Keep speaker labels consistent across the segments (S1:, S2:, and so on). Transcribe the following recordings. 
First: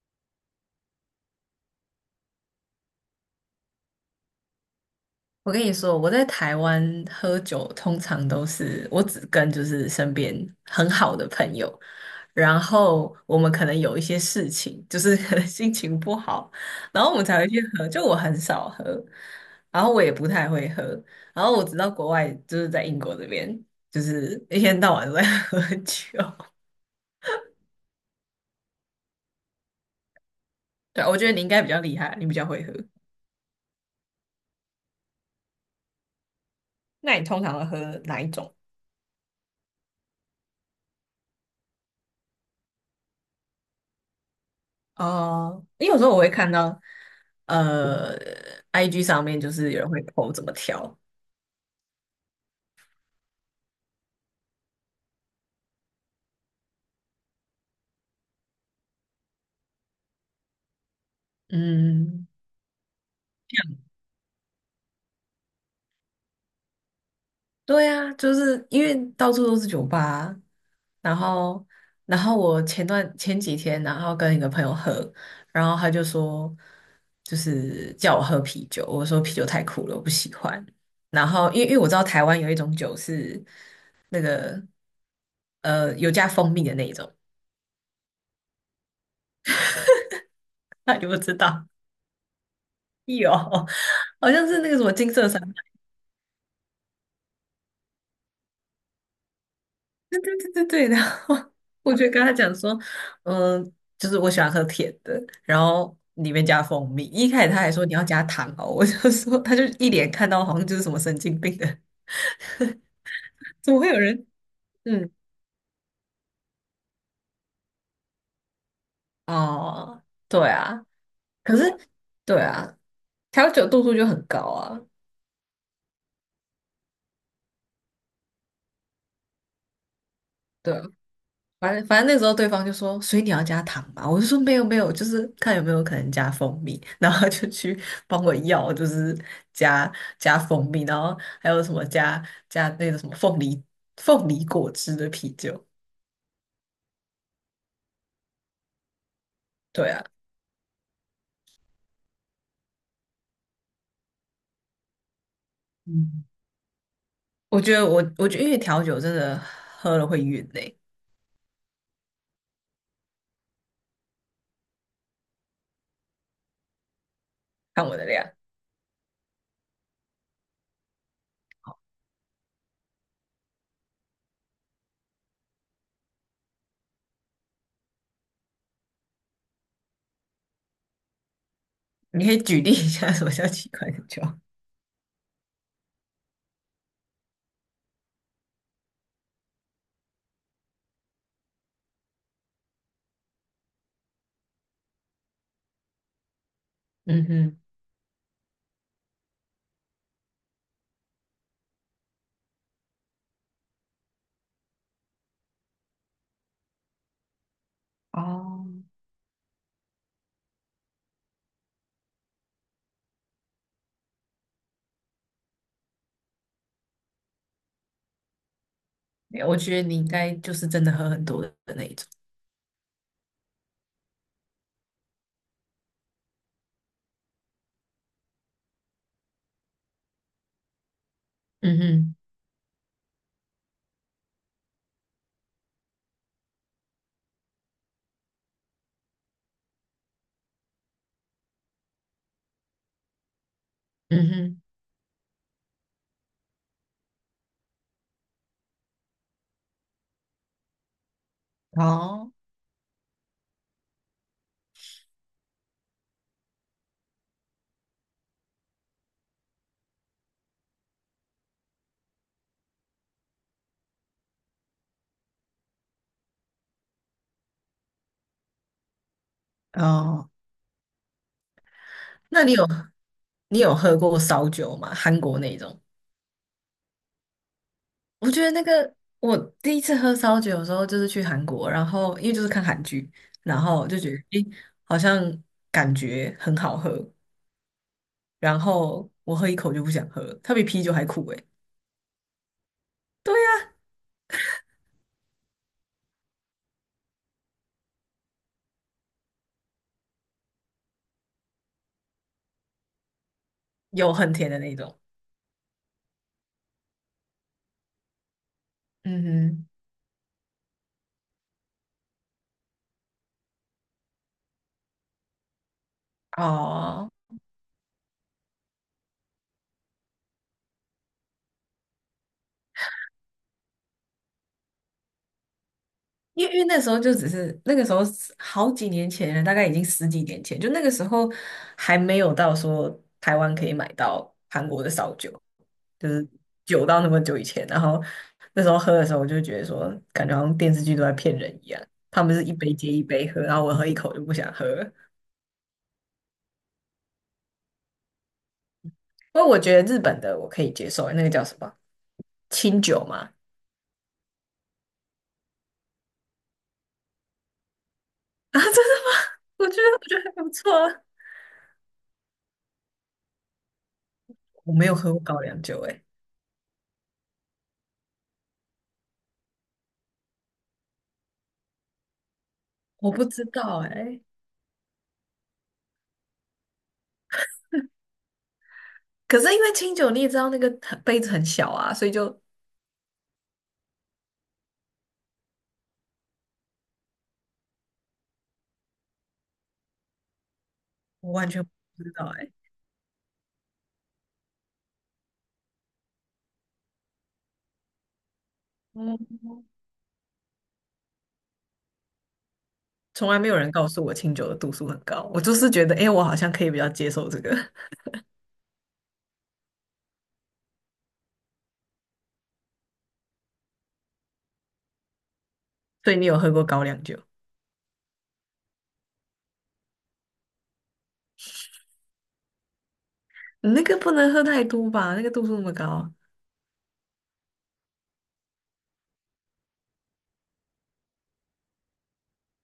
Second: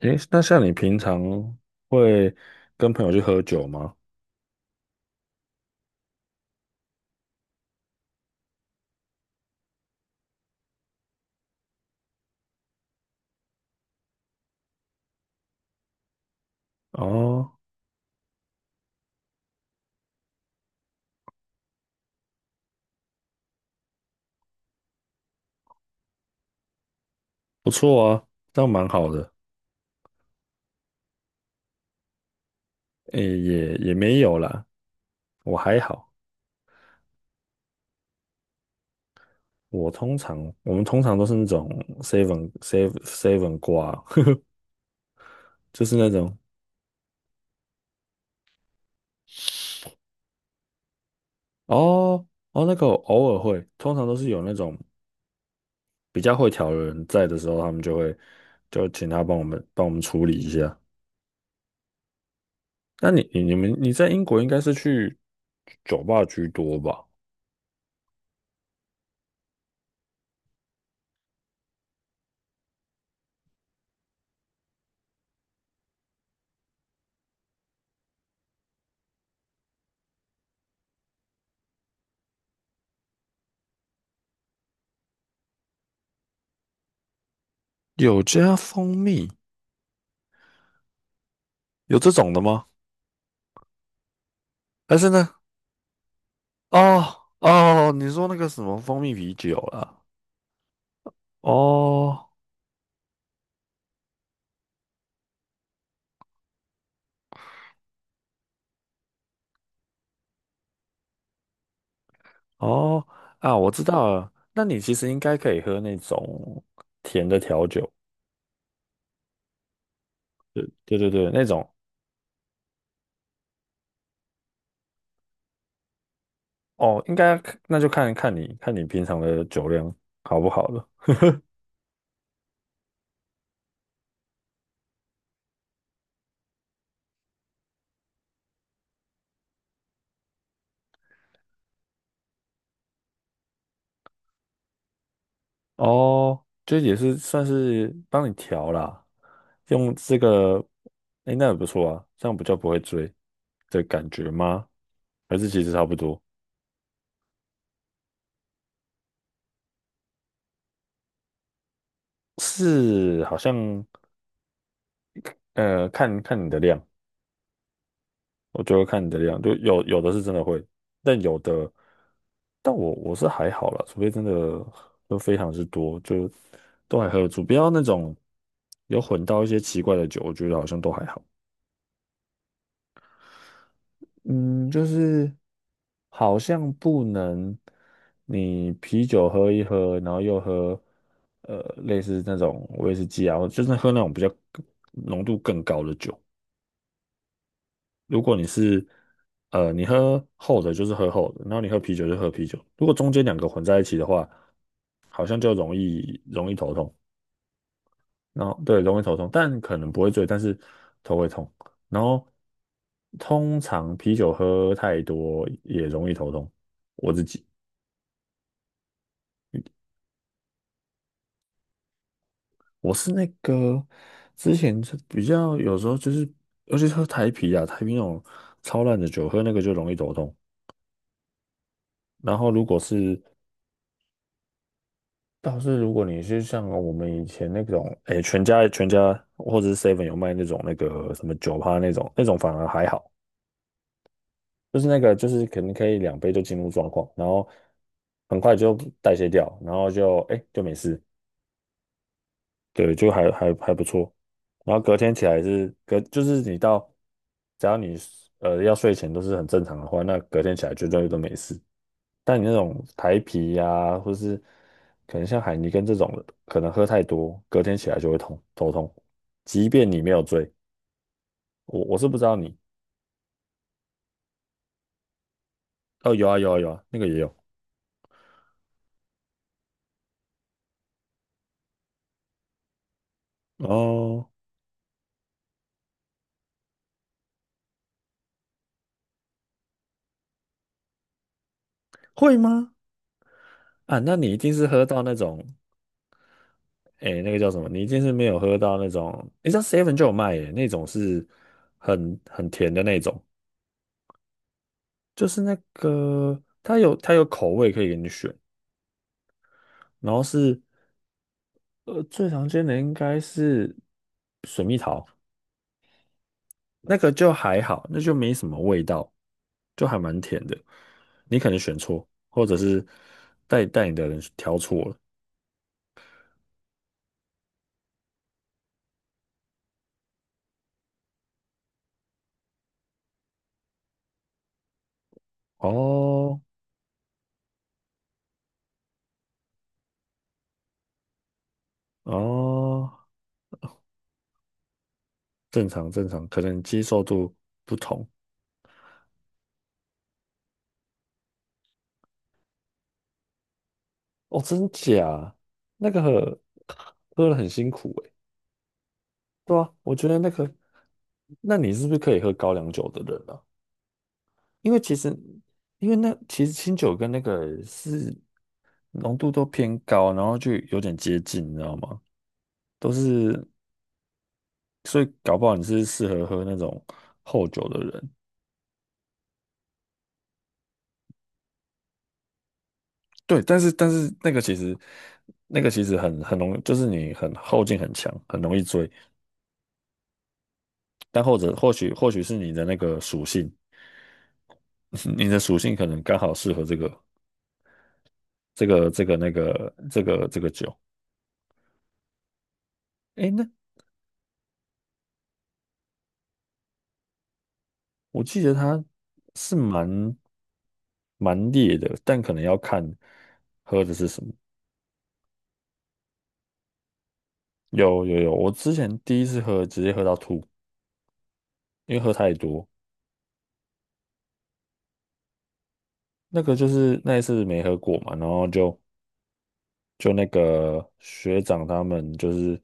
S1: 诶，那像你平常会跟朋友去喝酒吗？
S2: 我跟你说，我在台湾喝酒通常都是我只跟就是身边很好的朋友，然后我们可能有一些事情，就是可能心情不好，然后我们才会
S1: 哦，
S2: 去喝。就我很少喝，然后我也不太会喝，然后我知道国外就是在英国这边，就是一天到晚都在 喝酒。
S1: 不错啊，这样蛮好的。
S2: 对啊，我觉得你应该比较厉害，你比较会喝。
S1: 诶，也没有啦，我还好。
S2: 那你通常会喝哪一种？
S1: 我通常我们通常都是那种 seven seven seven 挂，
S2: 哦、
S1: 就
S2: 因为
S1: 是
S2: 有时
S1: 那
S2: 候我会
S1: 种
S2: 看到。呃，IG 上面就是有人会 po 怎么调。
S1: 哦哦那个偶尔会，通常都是有那种比较会调的人在的时候，他们就会请他帮我们处理一下。
S2: 嗯，
S1: 那你在英国应该是去酒吧居多吧？
S2: 对啊，就是因为到处都是酒吧啊然后，我前几天，然后跟一个朋友喝，然后他就说，就是叫我喝啤酒，我说啤酒太苦了，我不喜欢。然后，因为我知道台湾有一种酒是那个有加蜂蜜的那一种，
S1: 有加蜂蜜。
S2: 那你不知道？
S1: 有这种的吗？
S2: 有，好像是那个什么
S1: 但是
S2: 金
S1: 呢，
S2: 色山。
S1: 哦哦，你说那个什么蜂蜜啤酒啦，
S2: 对对对对，对，然后 我就跟
S1: 哦
S2: 他讲说，嗯，就是我喜欢喝甜的，然后里面加蜂蜜。一开始他还说你要加糖哦，我就说他就一脸看到好像就是什么神经病的，
S1: 哦啊，我
S2: 怎么
S1: 知
S2: 会有
S1: 道
S2: 人？
S1: 了。那你其实
S2: 嗯，
S1: 应该可以喝那种甜的调酒，
S2: 哦，对
S1: 对
S2: 啊，
S1: 对对对，那
S2: 可是
S1: 种
S2: 对啊，调酒度数就很高啊，
S1: 哦，应该那就看你平常的酒量好不好
S2: 对啊，
S1: 了。
S2: 反正那时候对方就说，所以你要加糖吧？我就说没有没有，就是看有没有可能加蜂蜜。然后他就去帮我要，就是加加蜂蜜，然后还有什么加那个什么凤梨果汁的啤酒。
S1: 哦，这也是算是帮你调啦，
S2: 对
S1: 用
S2: 啊，
S1: 这个，哎，那也不错啊，这样比较不会醉的感觉吗？还是其实差不多？
S2: 嗯，我觉得因为调酒真的喝了会晕呢、
S1: 是，好像看看你的量，
S2: 看我的量。
S1: 我觉得看你的量，就有的是真的会，但有的，但我是还好啦，除非真的都非常之多，就都还喝得住，不要那种有混到一些奇怪的酒，我觉得好像都还好。
S2: 你可以举例一下什么叫奇怪的酒？
S1: 嗯，就是好像不能你啤酒喝一喝，然后又喝类似那种威士忌啊，就是喝那种比较浓度更高的酒。
S2: 嗯哼，
S1: 如果你是你喝厚的，就是喝厚的，然后你喝啤酒就喝啤酒。如果中间两个混在一起的话，好像就容易头痛。然后
S2: 哦，
S1: 对，容易头痛，但可能不会醉，但是头会痛。然后通常啤酒喝太多也容易头痛。我自己
S2: 我觉得你应该就是真的喝很多的那一种。
S1: 我是那个之前是比较有时候就是，尤其是喝台啤啊，台啤那种超烂的酒，喝那个就容易头痛。
S2: 嗯哼，
S1: 然后如果是倒是如果你是像我们以前那种，哎，全家或者是 Seven 有卖那种那个什么酒趴那种，那种反而还好，
S2: 嗯
S1: 就是那个就是可能可以2杯就进入状况，然后很快就代谢掉，然后就哎就没事。
S2: 哼，哦。
S1: 对，就还不错。然后隔天起来是隔，就是你到，只要你要睡前都是很正常的话，那隔天起来绝对都没事。但你那种台啤呀、或是可能像海尼根这种的，可能喝太多，隔天起来就会头痛。即便你没有
S2: 哦。
S1: 醉，我是不知道
S2: 那你
S1: 你
S2: 有你有喝过烧酒吗？韩国那种？
S1: 哦，有啊有啊有啊，那个也有
S2: 我觉得那个我第一次喝烧酒的时候就是去韩国，然后因为就是看韩剧，然后就觉得
S1: 哦，
S2: 诶，好像感觉很好喝，然后我喝一口就不想喝了它比啤酒还苦诶，
S1: 会吗？啊，那你一定是喝到那种。哎、那个叫什么？你一定是没有喝到那种，你知道 Seven 就有卖耶，那种是很甜的那种，
S2: 有很甜的那种。
S1: 就是那个它有口味可以给你选，
S2: 嗯
S1: 然后是最常见的应该是
S2: 哼，
S1: 那个
S2: 哦。
S1: 就还好，那就没什么味道，就还蛮甜的。你可能选错，或者是带带你的人挑错了。
S2: 因为那时候就只是那个时候是好几年前了，大概已经10几年前，就那个时候还没有到说台湾可以买到韩国的烧酒，就是
S1: 哦
S2: 久到那么久以前。然后那时候喝的时候，我就觉得说，感觉好像电视剧都在骗人一样，他们是一杯
S1: 哦，
S2: 接一杯喝，然后我喝一口就不想喝了。
S1: 正常正常，可能接受度不同。
S2: 不过我觉得日本的我可以接受，那个叫什么清酒嘛？
S1: 哦，真假？那个喝了很辛苦诶。
S2: 啊，真的吗？
S1: 对
S2: 我
S1: 啊，
S2: 觉得
S1: 我
S2: 我
S1: 觉
S2: 觉
S1: 得那
S2: 得还不
S1: 个，
S2: 错啊。
S1: 那你是不是可以喝高粱酒的人啊？因
S2: 我
S1: 为
S2: 没
S1: 其
S2: 有
S1: 实，
S2: 喝过高粱酒、
S1: 因为
S2: 欸，
S1: 那其实清酒跟那个是浓度都偏高，然后就有点接近，你知道吗？都
S2: 我不
S1: 是，
S2: 知道、哎。
S1: 所以搞不好你是适合喝那种厚酒的人。
S2: 可是因为清酒，你也知道那个很杯子很小啊，所以就
S1: 对，但是那个其实，那个其实很容易，就是你很后劲很强，很容易追。但
S2: 我
S1: 或
S2: 完
S1: 者
S2: 全
S1: 或许
S2: 不
S1: 或
S2: 知
S1: 许
S2: 道
S1: 是你
S2: 哎、
S1: 的那个属性。你的属性可能刚好适合这个这个这个那
S2: 哦，
S1: 个这个这个酒。诶，
S2: 从来
S1: 那
S2: 没有人告诉我清酒的度数很高，我就是觉得哎、我好像可以比较接受这个。
S1: 我记得它是蛮烈的，但可能要看喝的是什么。
S2: 所以你有喝过高粱酒？
S1: 有有有，我之前第一次喝直接喝到吐，因为喝太多。
S2: 你那个不能喝太多吧？那个度数那么高。
S1: 那个就是那一次没喝过嘛，然后就那个学长他们就是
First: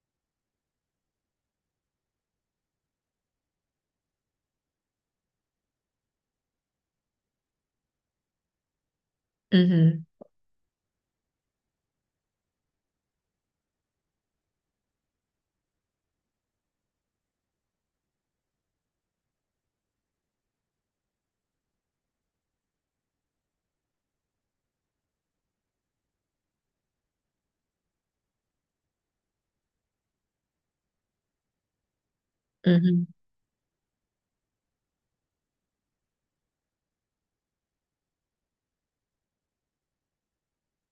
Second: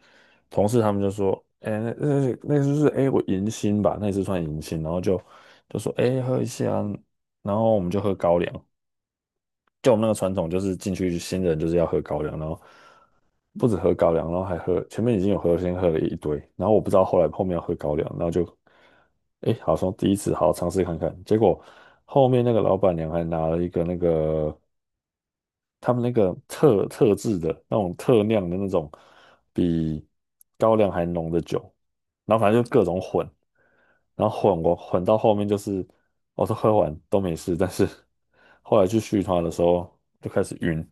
S1: 同事，他们就说，哎、那就是哎、我迎新吧，那次算迎新，然后就说，哎、喝一下，然后我们就喝高粱，
S2: 嗯
S1: 就我们
S2: 哼，
S1: 那个传统就是进去新人就是要喝高粱，然后不止喝高粱，然后还喝前面已经有喝，先喝了一堆，然后我不知道后来后面要喝高粱，然后就，哎、好像第一次好好尝试看看，结果后面那个老板娘还拿了一个那个。他们那个特制的那种特酿的那种比高粱还浓的酒，然后反正就
S2: 嗯
S1: 各种
S2: 哼，
S1: 混，然后我混到后面就是我都喝完都没事，但是后来去续团的时候就开始晕，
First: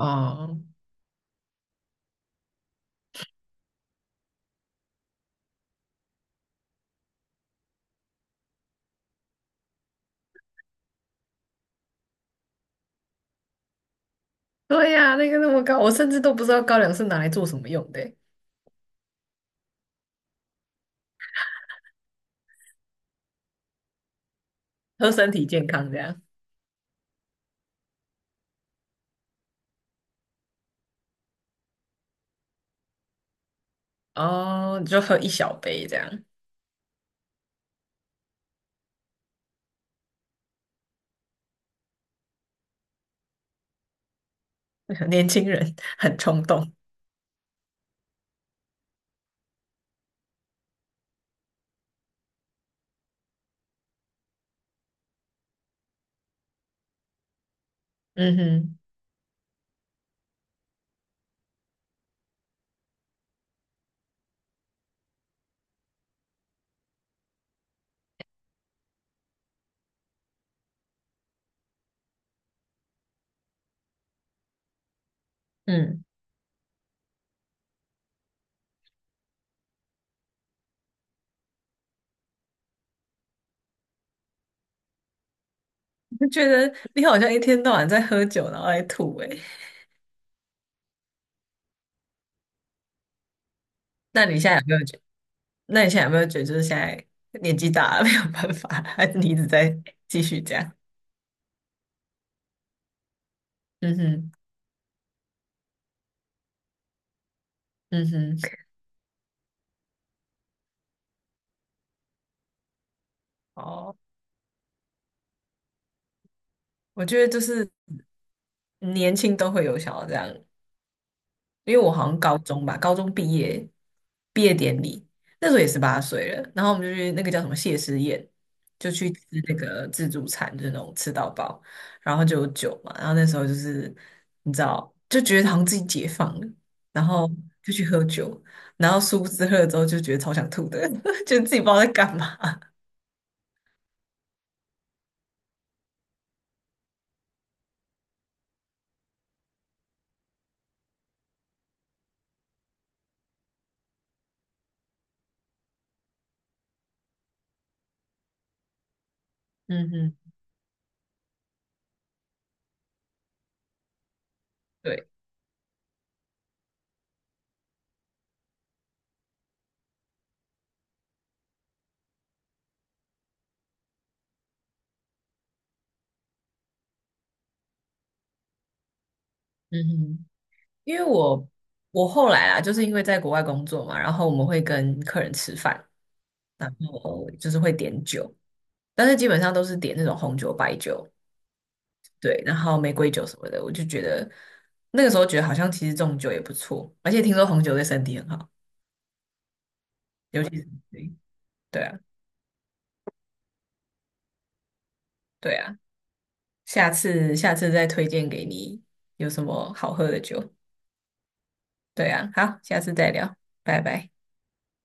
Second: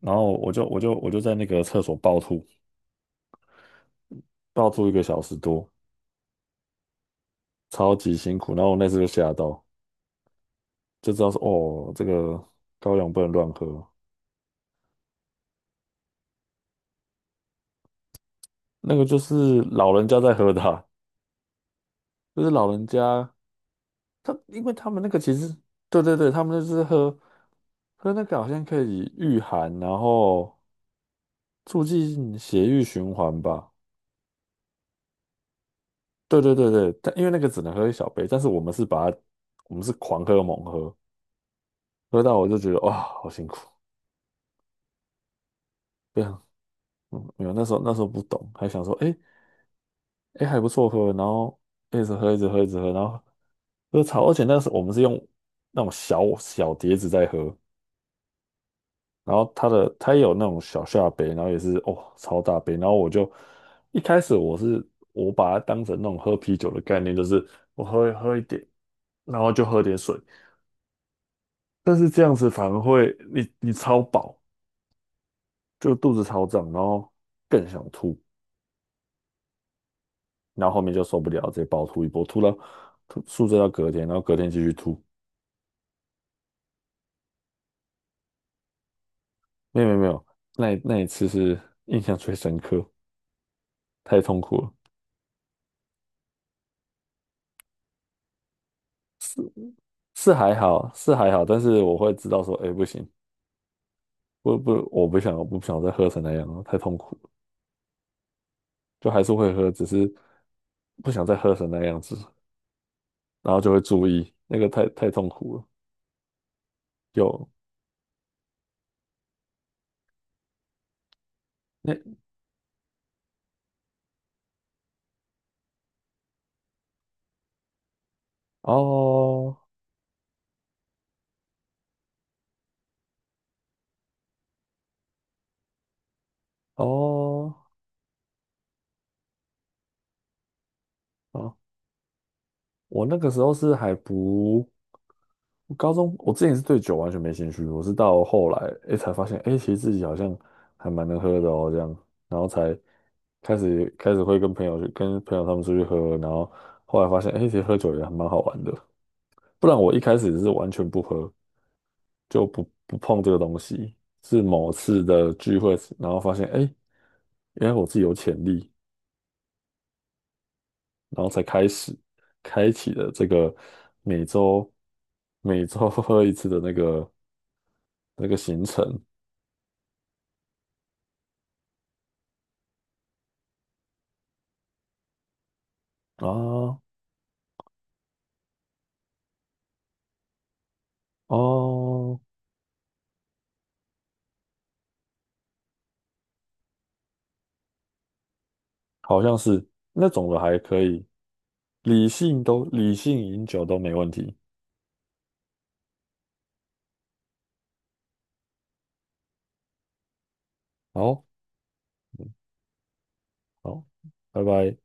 S1: 然后我就我就我就在那个厕所暴吐，暴吐一个小时多，超级辛苦，然后我那次就吓到，就知道说哦，这个高粱不能乱喝，
S2: 对呀、那个那么高，我甚至都不知道高粱是拿来做什么用的欸
S1: 那个就是老人家在喝的啊就是老人家。他因为他们那
S2: 喝
S1: 个
S2: 身
S1: 其
S2: 体
S1: 实，
S2: 健康这
S1: 对对
S2: 样。
S1: 对，他们就是喝那个好像可以御寒，然后促进血液循环吧。
S2: 哦，你就喝一小杯这样，
S1: 对对对对，但因为那个只能喝一小杯，但是我们是把它，我们是狂喝猛喝，喝到我就觉得哇，好辛苦，
S2: 年轻人很
S1: 非常，
S2: 冲动。
S1: 嗯，没有那时候不懂，还想说，哎哎还不错喝，然后一直喝一直喝一直喝，然后喝超，而且那时候我们是用那种小小碟子在喝，
S2: 嗯哼，
S1: 然后他也有那种小下杯，然后也是哦超大杯，然后一开始我把它当成那种喝啤酒的概念，就是我喝喝一点，然后就喝点水，但是这样子反而会你超饱，就
S2: 嗯。
S1: 肚子超胀，然后更想吐，然后后面就受不了，直接暴吐一波，吐到吐宿醉到隔天，然后隔天继续吐，
S2: 就觉得你好像一天到晚在喝酒，然后在吐诶、欸
S1: 没有没有没有，那一次是 印象最深刻，太
S2: 那你
S1: 痛
S2: 现在
S1: 苦
S2: 有
S1: 了。
S2: 没有觉？那你现在有没有觉得就是现在年纪大了 没有办法，还是你一
S1: 是，
S2: 直在继
S1: 是
S2: 续
S1: 还
S2: 这样？
S1: 好，是还好，但是我会知道说，哎、不行，
S2: 嗯哼，
S1: 不不，我不想再喝成那样了，太痛苦了。
S2: 嗯哼，
S1: 就还是会喝，只是不想再喝成那样子，然后就会
S2: 哦，
S1: 注意，那个太痛苦了。
S2: 我觉得就
S1: 有
S2: 是年轻都会有想要这样因为我好
S1: 那
S2: 像高中吧，高中毕业毕业典礼那时候也18岁了，然后我们就去那个叫什么谢师宴，就去吃那
S1: 哦
S2: 个自助餐，就是那种吃到饱，然后就有酒嘛，然后那时候就是你知道，就觉得好像自己解放了，然后
S1: 哦
S2: 就去喝酒，然后殊不知喝了之后就觉得超想吐的，就自
S1: 哦，
S2: 己不知道在干嘛。
S1: 我那个时候是还不我高中，我之前是对酒完全没兴趣，我是到后来哎才发现，哎，其实自己好像还蛮能喝的哦，这样，然后才开始会跟朋友他们出去喝，然后后来发现，哎，其实喝酒也还蛮好玩的。不然
S2: 嗯
S1: 我一开
S2: 哼，
S1: 始是完全不喝，就不碰这个东西。是某次
S2: 对，
S1: 的聚会，然后发现，哎，原来我自己有潜力，然后才开启了这个每周每周 喝一次的那个行程
S2: 嗯哼，因为我后来啊，就是因为在国外工作嘛，然后我们会跟客人吃饭。
S1: 啊
S2: 然后就是会点酒，但是基本上都是点那种红酒、白酒，
S1: 哦，
S2: 对，然后玫瑰酒什么的。我就觉得那个时候觉得好像其实这种酒也不错，而且听说红酒对身体很好，
S1: 好像是那种的
S2: 尤其
S1: 还
S2: 是
S1: 可以，
S2: 对对啊，
S1: 理性饮酒都没问题。
S2: 对啊，下次再推荐给你有什么好喝的酒。
S1: 好，
S2: 对啊，好，下次再聊，拜
S1: 好，
S2: 拜。
S1: 拜拜。